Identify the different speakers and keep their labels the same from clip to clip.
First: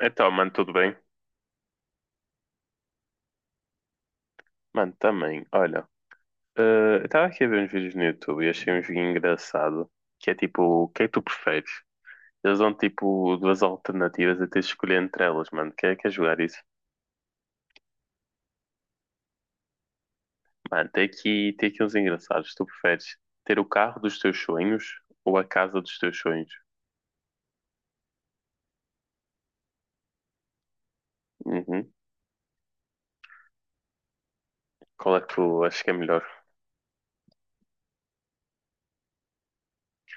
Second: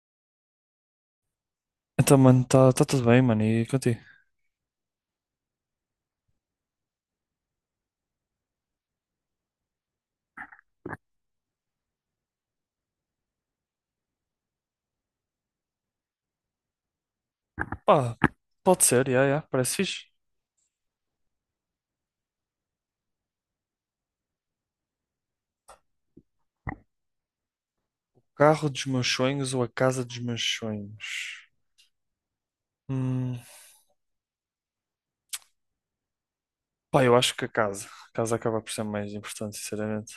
Speaker 1: Então, mano, tudo bem?
Speaker 2: Então, mano, está tá tá tudo bem, mano, e contigo?
Speaker 1: Mano, também, olha, eh, eu estava aqui a ver uns vídeos no YouTube e achei um joguinho engraçado, que é tipo, o que é que tu preferes? Eles dão tipo duas alternativas a teres de escolher entre elas, mano, quer jogar isso?
Speaker 2: Pá, pode ser, yeah, yeah, parece fixe.
Speaker 1: Mano, tem aqui uns engraçados, tu preferes ter o carro dos teus sonhos ou a casa dos teus sonhos?
Speaker 2: O carro dos meus sonhos ou a casa dos meus sonhos?
Speaker 1: Uhum.
Speaker 2: Hum,
Speaker 1: Qual é que tu achas que é melhor?
Speaker 2: pá, eu acho que a casa. A casa acaba por ser mais importante, sinceramente.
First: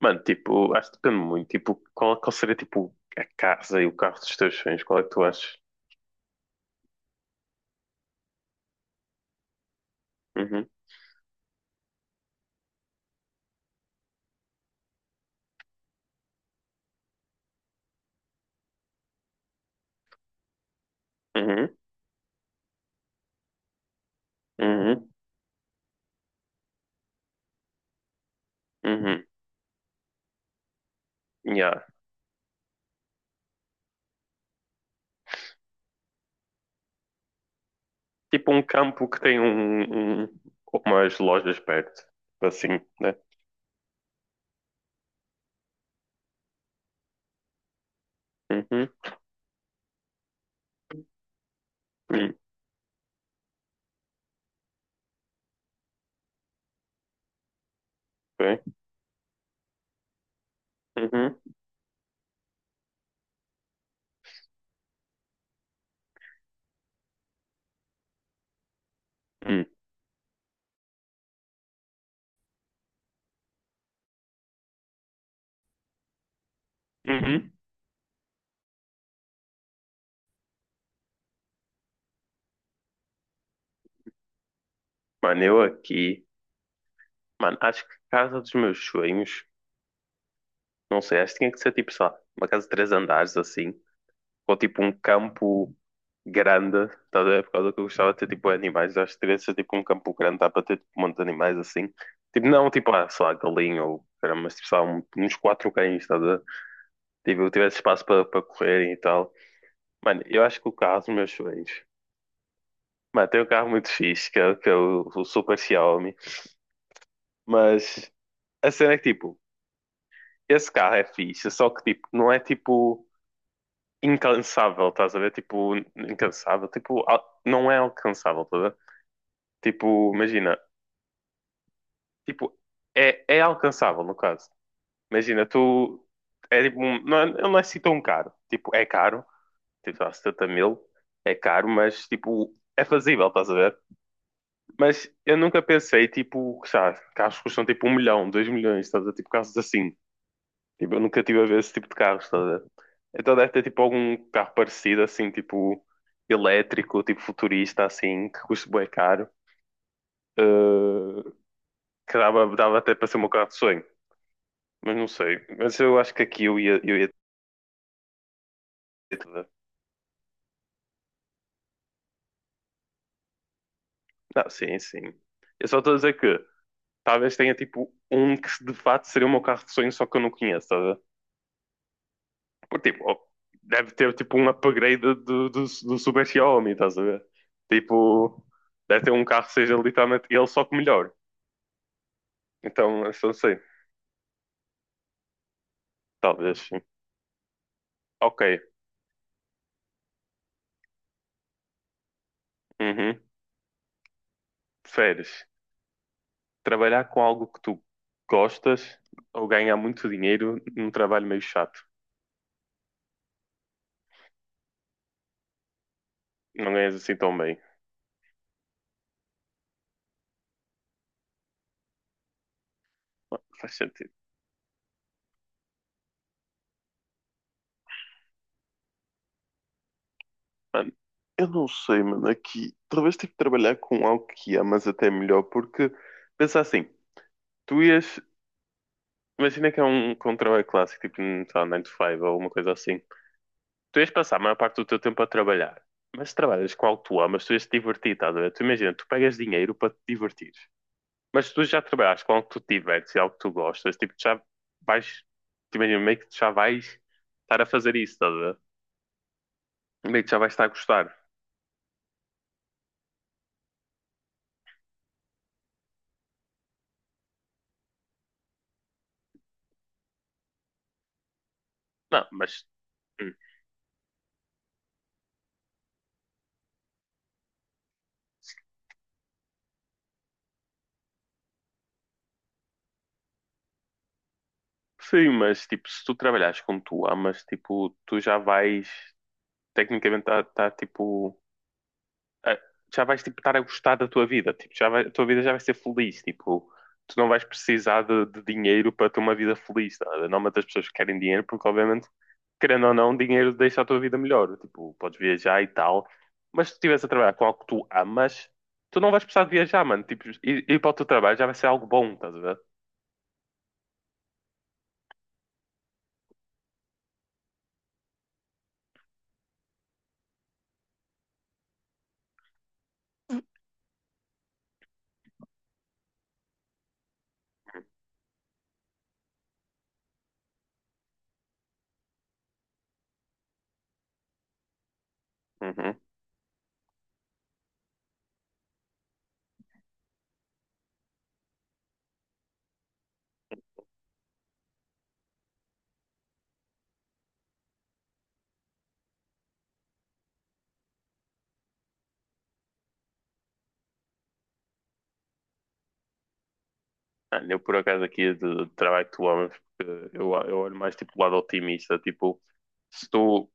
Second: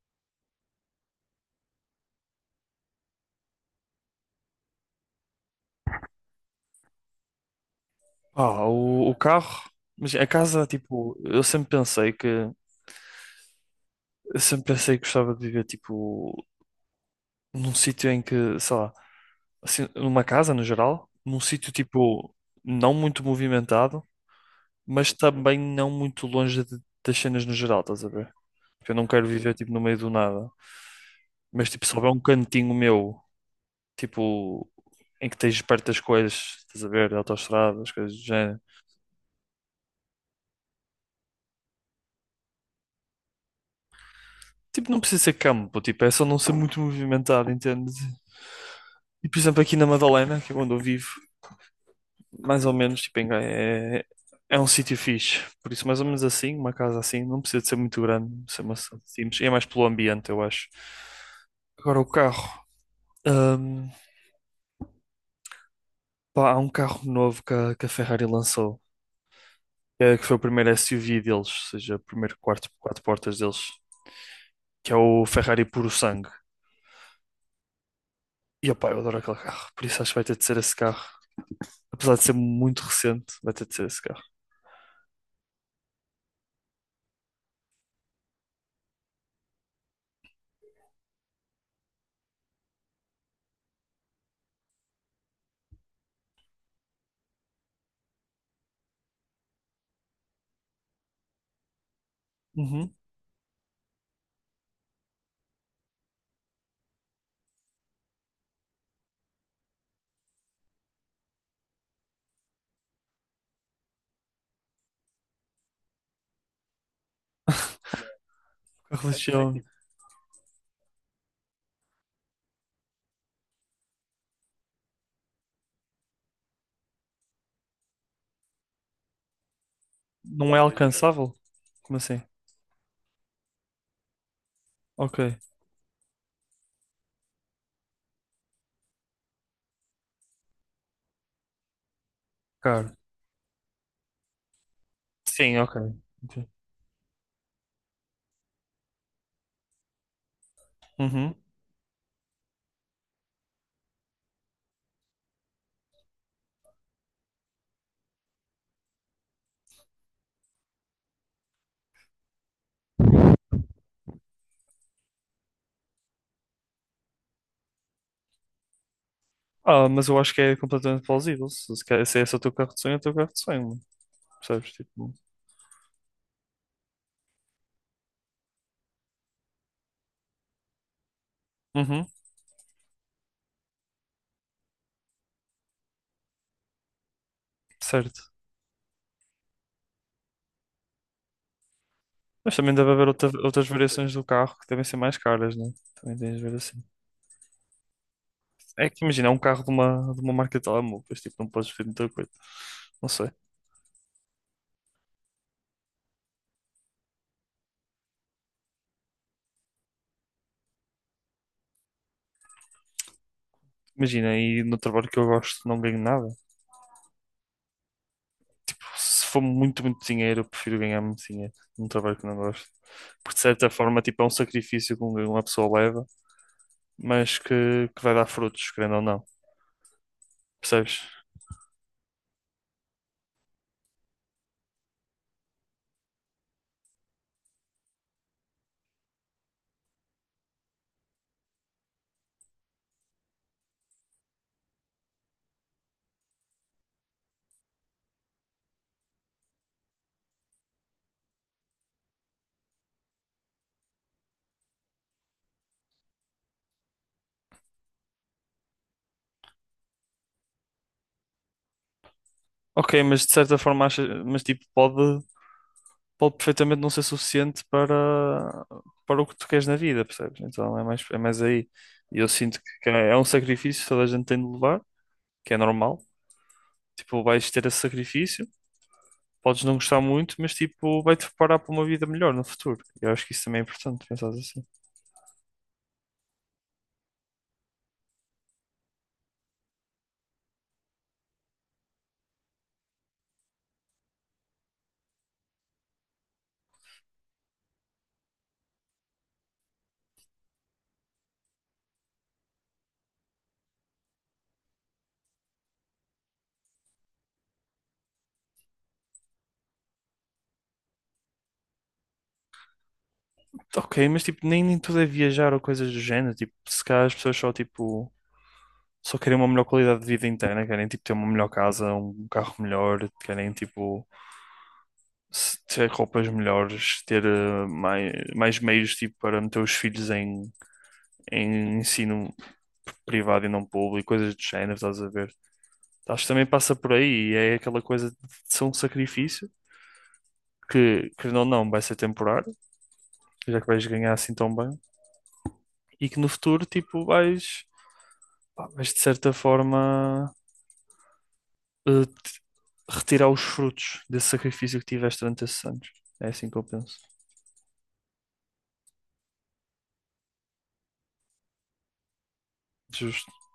Speaker 1: Mano, tipo, acho que depende muito, tipo, qual seria tipo a casa e o carro dos teus sonhos? Qual é que tu achas?
Speaker 2: Pá, o carro, mas a
Speaker 1: Uhum,
Speaker 2: casa, tipo, eu sempre pensei que eu sempre pensei que gostava de viver, tipo, num sítio em que, sei lá, assim, numa casa no geral, num
Speaker 1: uhum,
Speaker 2: sítio, tipo, não muito movimentado,
Speaker 1: uhum,
Speaker 2: mas também não muito longe de- das cenas no geral, estás a ver? Porque eu não
Speaker 1: uhum.
Speaker 2: quero viver, tipo, no meio do nada. Mas,
Speaker 1: Yeah.
Speaker 2: tipo, se houver um cantinho meu, tipo, em que tens perto das coisas, estás a ver, autoestradas, coisas do
Speaker 1: Tipo
Speaker 2: género.
Speaker 1: um campo que tem umas lojas perto. Assim, né?
Speaker 2: Tipo, não precisa ser campo, tipo, é só não ser muito movimentado, entendes?
Speaker 1: Uhum.
Speaker 2: E, por exemplo, aqui na Madalena, que é onde eu vivo,
Speaker 1: Hum.
Speaker 2: mais ou menos, tipo, em Gaia é, é um sítio fixe. Por isso, mais ou menos assim, uma casa assim, não precisa de ser muito grande, precisa
Speaker 1: Bem.
Speaker 2: ser uma cidade simples. É mais pelo ambiente, eu acho.
Speaker 1: Uhum.
Speaker 2: Agora, o carro. Hum, pá, há um carro novo que a Ferrari lançou,
Speaker 1: Hum.
Speaker 2: é, que foi o primeiro SUV deles, ou seja, o primeiro quarto, quatro portas deles, que é o Ferrari Puro Sangue.
Speaker 1: Uhum.
Speaker 2: E, opá, eu adoro aquele carro, por isso acho que vai ter de ser esse carro. Apesar de ser muito recente, vai ter de ser esse carro.
Speaker 1: Mano, eu aqui. Mano, acho que a casa dos meus sonhos. Não sei, acho que tinha que ser tipo, sei lá, uma casa de três andares assim. Ou tipo um campo grande. Tá, a ver? Por causa que eu gostava de ter tipo animais. Acho que teria de ser tipo um campo grande. Dá para ter tipo, um monte de animais assim. Tipo, não tipo,
Speaker 2: Uhum.
Speaker 1: ah, sei lá, galinha ou. Caramba, mas tipo, sei lá, uns quatro cães, tá? A ver? Tipo, eu tivesse espaço para correrem e tal. Mano, eu acho que o carro dos meus sonhos. Mano, tem um carro muito fixe, que é o Super Xiaomi. Mas a cena
Speaker 2: A
Speaker 1: é que, tipo,
Speaker 2: religião
Speaker 1: esse carro é fixe, só que, tipo, não é, tipo, incansável, estás a ver? Tipo, incansável. Tipo, não é alcançável, estás a ver? Tipo,
Speaker 2: não
Speaker 1: imagina.
Speaker 2: é alcançável? Como assim?
Speaker 1: Tipo, é alcançável, no caso.
Speaker 2: Ok,
Speaker 1: Imagina, tu. É tipo, não, não é assim tão caro. Tipo, é caro. Tipo, dá 70 mil. É caro, mas, tipo, é
Speaker 2: claro.
Speaker 1: fazível, estás a ver? Mas eu
Speaker 2: Sim,
Speaker 1: nunca
Speaker 2: ok.
Speaker 1: pensei,
Speaker 2: Ok.
Speaker 1: tipo, sabe, carros que custam tipo um milhão, dois milhões, estás a ver? Tipo, carros assim. Tipo, eu nunca
Speaker 2: Uhum.
Speaker 1: tive a ver esse tipo de carros, estás a ver? Então deve ter tipo algum carro parecido, assim, tipo, elétrico, tipo futurista, assim, que custa bué caro. eh, que dava até para ser o meu carro de sonho. Mas não sei. Mas eu acho que aqui eu ia ter tudo.
Speaker 2: Ah, mas eu acho que é completamente plausível. Se esse é o teu carro de sonho, é o teu carro de sonho, mano.
Speaker 1: Não,
Speaker 2: Percebes?
Speaker 1: sim, sim.
Speaker 2: Tipo...
Speaker 1: Eu só estou a dizer que talvez tenha tipo um que de fato seria o meu carro de sonho, só que eu não conheço, estás.
Speaker 2: Uhum.
Speaker 1: Porque, tipo, deve ter tipo um upgrade do Super Xiaomi, estás a ver?
Speaker 2: Certo.
Speaker 1: Tipo, deve ter um carro que seja literalmente ele só que melhor.
Speaker 2: Mas também deve
Speaker 1: Então,
Speaker 2: haver
Speaker 1: eu
Speaker 2: outra-
Speaker 1: só sei,
Speaker 2: outras variações do carro que devem ser mais caras, né? Também tens de ver
Speaker 1: talvez sim.
Speaker 2: assim.
Speaker 1: Ok.
Speaker 2: É que imagina, é um carro de uma marca de telemóveis, tipo, não podes ver muita coisa. Não
Speaker 1: Uhum.
Speaker 2: sei.
Speaker 1: Preferes trabalhar com algo que tu gostas ou ganhar muito dinheiro num trabalho meio chato?
Speaker 2: Imagina, e no trabalho que eu gosto não ganho nada.
Speaker 1: Não ganhas assim tão bem.
Speaker 2: Se for muito, muito dinheiro, eu prefiro ganhar muito dinheiro num trabalho que não gosto. Porque de
Speaker 1: Mano,
Speaker 2: certa
Speaker 1: faz
Speaker 2: forma,
Speaker 1: sentido.
Speaker 2: tipo, é um sacrifício que uma pessoa leva, mas que vai dar frutos, querendo ou não.
Speaker 1: Mano,
Speaker 2: Percebes?
Speaker 1: eu não sei, mano. Aqui, talvez tive que trabalhar com algo que amas até melhor, porque pensa assim, tu ias. Imagina que é um que um trabalho clássico, tipo, sei lá, 9 to 5 ou uma coisa assim. Tu ias passar a maior parte do teu tempo a trabalhar, mas trabalhas com algo que tu amas, tu ias te divertir, estás a ver? Tu imagina, tu pegas dinheiro para te divertir, mas se tu já trabalhas com algo que tu te divertes e algo que tu gostas, tipo, tu já vais, tu imagina, meio que tu já vais estar a fazer isso, estás a ver? Meio que já vais estar a gostar.
Speaker 2: Ok, mas de certa forma, acha, mas tipo, pode, pode perfeitamente não ser suficiente para, para o que tu queres na vida, percebes? Então é mais aí. E
Speaker 1: Não,
Speaker 2: eu sinto
Speaker 1: mas,
Speaker 2: que é um
Speaker 1: hum,
Speaker 2: sacrifício que toda a gente tem de levar. Que é normal. Tipo, vais ter esse sacrifício, podes não gostar muito, mas tipo, vai-te preparar para uma vida melhor no futuro. Eu acho que isso também é importante, pensar assim.
Speaker 1: sim, mas, tipo, se tu trabalhares com o que tu amas, tipo, tu já vais, tecnicamente, estar, tá, tá, tipo, ah, já vais tipo, estar a gostar da tua vida, tipo, a tua vida já vai ser feliz, tipo, tu não vais precisar de dinheiro para ter uma vida feliz, tá? Não matas as pessoas que querem dinheiro, porque obviamente, querendo ou não, dinheiro deixa a tua vida melhor, tipo, podes viajar e tal, mas se tu estiveres a trabalhar com algo que tu amas, tu não vais precisar de viajar, mano, tipo, ir para o teu trabalho já vai ser algo bom, estás a ver?
Speaker 2: Ok, mas tipo, nem, nem tudo é viajar ou coisas do género. Tipo, se calhar as pessoas só tipo, só querem uma melhor qualidade de vida interna, querem tipo ter uma melhor casa, um carro melhor, querem tipo se- ter roupas melhores, ter mai- mais, meios tipo, para meter os filhos em, em ensino privado e não público, coisas do género, estás a ver?
Speaker 1: Uhum.
Speaker 2: Acho que também passa por aí e é aquela coisa de ser um sacrifício que não, não, vai ser temporário, já que vais ganhar assim tão bem, e que no futuro, tipo, vais, pá, vais de certa forma te- retirar os frutos desse sacrifício que tiveste durante esses anos. É assim que eu penso.
Speaker 1: Mano, eu por acaso aqui de trabalho que tu amas, porque eu olho mais tipo o lado otimista, tipo, se
Speaker 2: Justo.
Speaker 1: tu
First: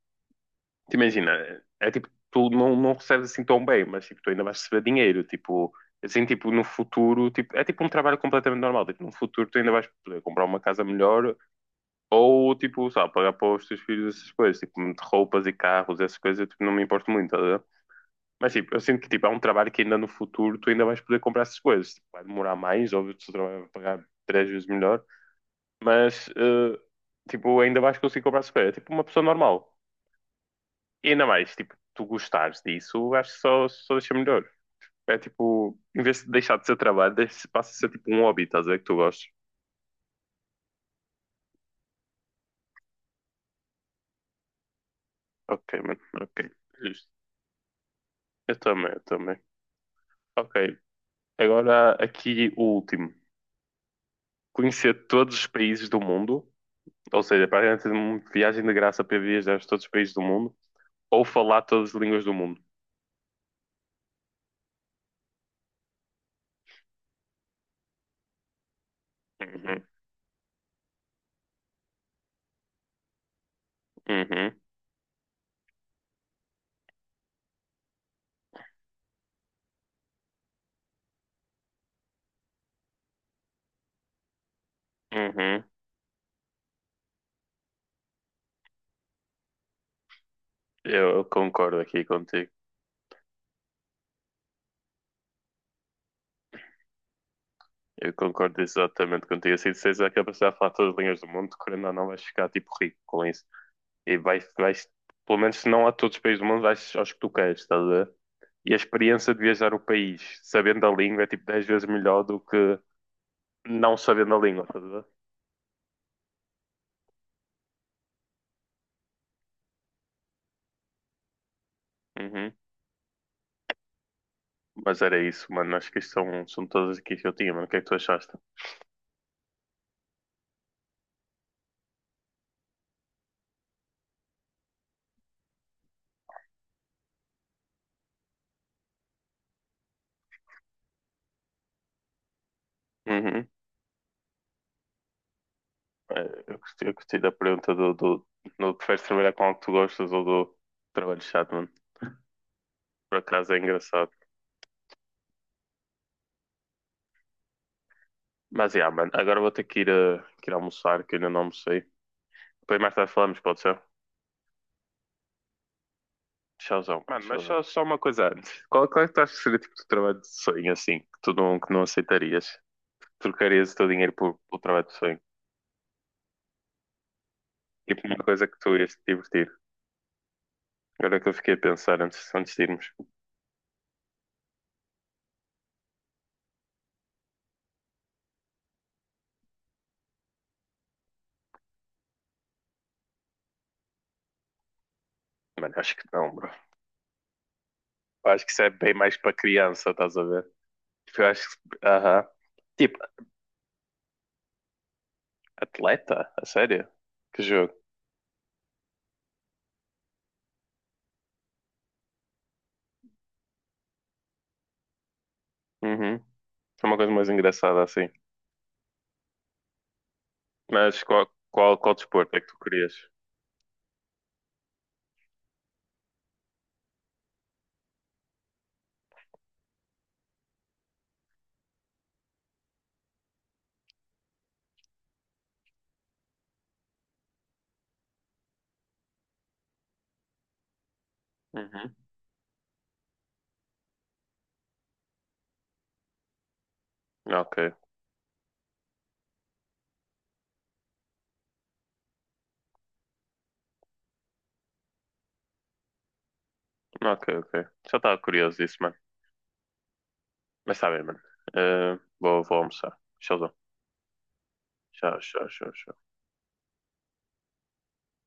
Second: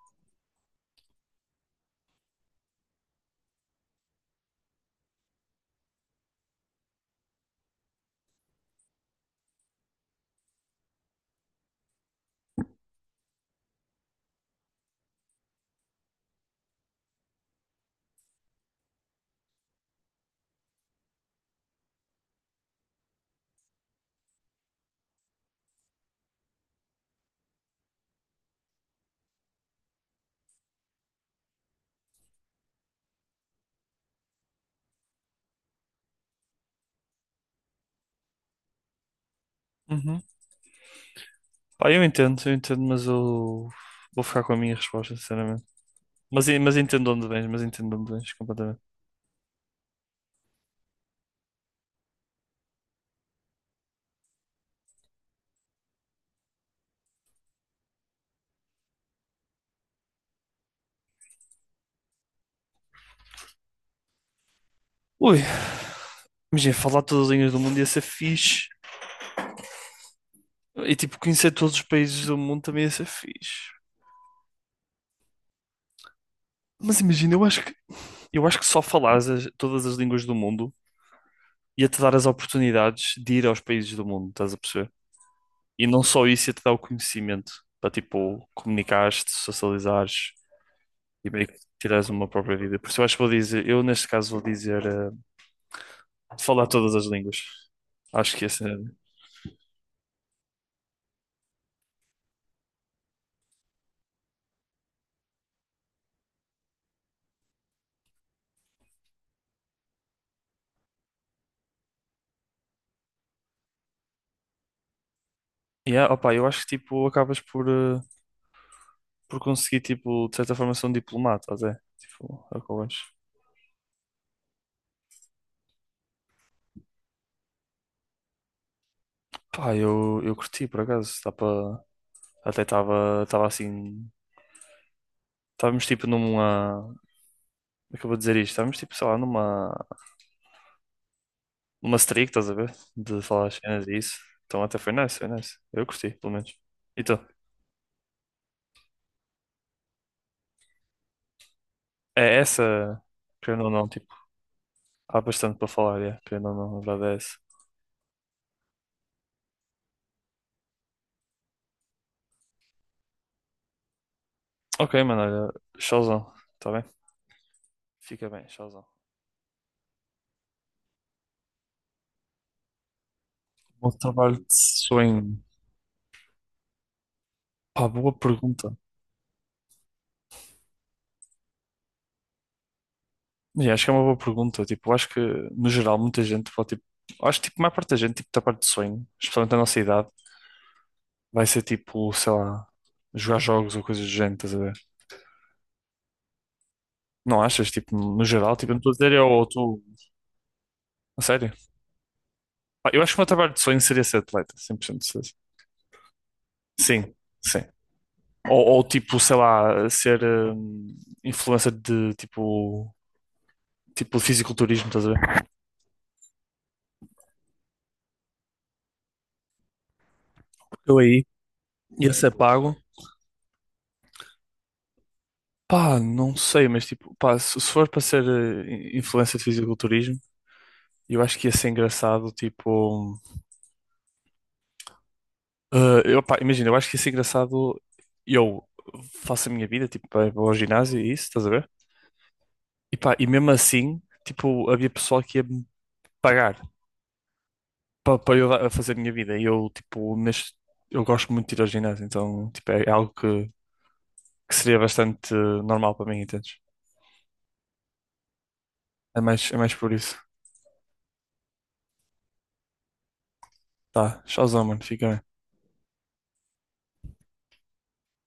Speaker 1: te imagina, é tipo, tu não recebes assim tão bem, mas tipo, tu ainda vais receber dinheiro, tipo, assim, tipo, no futuro, tipo, é tipo um trabalho completamente normal, tipo, no futuro tu ainda vais poder comprar uma casa melhor ou, tipo, sabe, pagar para os teus filhos essas coisas, tipo, de roupas e carros, essas coisas, eu, tipo, não me importo muito, tá a ver? Mas, tipo, eu sinto que, tipo, é um trabalho que ainda no futuro tu ainda vais poder comprar essas coisas, tipo, vai demorar mais, óbvio, que o teu trabalho vai pagar três vezes melhor, mas, tipo, ainda vais conseguir comprar essas coisas, é tipo uma pessoa normal. E ainda mais, tipo, tu gostares disso, acho que só deixa melhor. É tipo, em vez de deixar de ser trabalho, passa a ser tipo um hobby, estás a ver que tu gostas.
Speaker 2: Uhum. Pá, eu entendo, mas eu vou ficar com a minha resposta, sinceramente.
Speaker 1: Ok, mano, ok.
Speaker 2: Mas, en- mas
Speaker 1: Justo.
Speaker 2: entendo onde vens, mas entendo onde vens
Speaker 1: Eu
Speaker 2: completamente.
Speaker 1: também, eu também. Ok, agora aqui o último. Conhecer todos os países do mundo, ou seja, para praticamente uma viagem de graça para viajar a todos os países do mundo, ou falar todas as línguas do mundo.
Speaker 2: Ui, imagina, falar todas as línguas do mundo ia ser fixe.
Speaker 1: Uhum.
Speaker 2: E tipo, conhecer todos os países do mundo também ia ser fixe.
Speaker 1: Uhum.
Speaker 2: Mas imagina, eu acho que só falares as- todas as línguas do mundo ia-te dar as oportunidades de ir aos países do mundo, estás a perceber?
Speaker 1: Uhum.
Speaker 2: E não só isso, ia-te dar o conhecimento para tipo, comunicares-te, socializares
Speaker 1: Eu
Speaker 2: e meio que
Speaker 1: concordo aqui
Speaker 2: tirares uma
Speaker 1: contigo.
Speaker 2: própria vida. Por isso eu acho que vou dizer, eu neste caso vou dizer falar todas as línguas.
Speaker 1: Eu
Speaker 2: Acho que
Speaker 1: concordo
Speaker 2: esse é.
Speaker 1: exatamente contigo. Assim, se és a capacidade de falar todas as línguas do mundo, querendo ou não, vais ficar tipo rico com isso. E vais, pelo menos se não a todos os países do mundo, vais aos que tu queres, estás a ver? E a experiência de viajar o país sabendo a língua é tipo 10 vezes melhor do que não sabendo a língua, estás a ver?
Speaker 2: Yeah, opa, eu acho que tipo acabas por, por conseguir tipo de certa forma ser um diplomata até. Tipo,
Speaker 1: Uhum.
Speaker 2: é o que eu acho.
Speaker 1: Mas era isso, mano. Acho que isto são todas aqui que eu tinha, mano. O que é que tu achaste?
Speaker 2: Pá, eu curti por acaso. Dá pra... Até estava assim. Estávamos tipo numa. Acabou de dizer isto. Estávamos tipo, sei lá, numa uma streak, estás a ver? De
Speaker 1: Uhum.
Speaker 2: falar as cenas e isso. Então até foi nice, foi nice. Eu curti, pelo
Speaker 1: Eh, Eu
Speaker 2: menos.
Speaker 1: gostei, eu gostei
Speaker 2: Então,
Speaker 1: da pergunta do preferes trabalhar com algo que tu gostas ou do trabalho chato, mano.
Speaker 2: é essa,
Speaker 1: Por acaso é
Speaker 2: querendo ou não,
Speaker 1: engraçado.
Speaker 2: tipo, há bastante para falar, é, querendo ou não, a verdade é essa.
Speaker 1: Mas yeah, mano, agora vou ter que ir, que ir almoçar, que ainda não almocei. Depois mais tarde falamos, pode ser?
Speaker 2: Ok, mano, olha, showzão, tá bem?
Speaker 1: Tchauzão. Mano, mas tchauzão. Só uma coisa
Speaker 2: Fica bem,
Speaker 1: antes.
Speaker 2: showzão.
Speaker 1: Qual é que tu achas que seria o tipo de trabalho de sonho, assim, que não aceitarias? Trocarias o teu
Speaker 2: Bom
Speaker 1: dinheiro
Speaker 2: trabalho
Speaker 1: por,
Speaker 2: de
Speaker 1: pelo trabalho de sonho?
Speaker 2: sonho. Pá,
Speaker 1: Tipo,
Speaker 2: boa
Speaker 1: uma coisa que tu
Speaker 2: pergunta.
Speaker 1: ias te divertir. Agora que eu fiquei a pensar antes de irmos.
Speaker 2: Yeah, acho que é uma boa pergunta. Tipo, acho que, no geral, muita gente pode, tipo, acho que, tipo, a maior parte da gente, tipo, da parte de sonho, especialmente da nossa idade, vai ser, tipo, sei lá, jogar jogos ou coisas do género, estás a ver?
Speaker 1: Mano, acho que não, bro.
Speaker 2: Não achas? Tipo, no
Speaker 1: Eu acho que
Speaker 2: geral,
Speaker 1: isso é
Speaker 2: tipo, eu não estou
Speaker 1: bem
Speaker 2: a dizer
Speaker 1: mais
Speaker 2: eu
Speaker 1: para
Speaker 2: ou tu.
Speaker 1: criança, estás a ver? Tipo,
Speaker 2: A
Speaker 1: eu acho
Speaker 2: sério?
Speaker 1: que... Aham.
Speaker 2: Pá,
Speaker 1: Tipo,
Speaker 2: eu acho que o meu trabalho de sonho seria ser atleta, 100% de certeza.
Speaker 1: atleta? A sério?
Speaker 2: Sim,
Speaker 1: Que
Speaker 2: sim.
Speaker 1: jogo?
Speaker 2: Ou, tipo, sei lá, ser influencer de tipo, tipo fisiculturismo, estás a ver?
Speaker 1: Uhum. É uma coisa mais engraçada, assim.
Speaker 2: Eu
Speaker 1: Mas
Speaker 2: aí
Speaker 1: qual
Speaker 2: ia ser
Speaker 1: desporto é que tu
Speaker 2: pago.
Speaker 1: querias?
Speaker 2: Pá, não sei, mas tipo, pá, se for para ser influencer de fisiculturismo, eu acho que ia ser engraçado, tipo, eh, eu, pá, imagina, eu acho que ia ser engraçado eu faço a minha vida, tipo, vou ao ginásio e isso, estás a ver?
Speaker 1: Uhum.
Speaker 2: E pá, e mesmo assim, tipo, havia pessoal que ia me pagar
Speaker 1: Ok,
Speaker 2: para eu dar- a fazer a minha vida. E eu, tipo, neste, eu gosto muito de ir ao ginásio, então, tipo, é algo que seria bastante normal para mim, entendes?
Speaker 1: ok, ok. Já estava curioso disso, mano.
Speaker 2: É mais por isso.
Speaker 1: Mas está bem, mano. Vou almoçar. Tchauzão.
Speaker 2: Tá, tchauzão, mano, fica
Speaker 1: Tchau,
Speaker 2: bem.
Speaker 1: tchau, tchau. Tchau.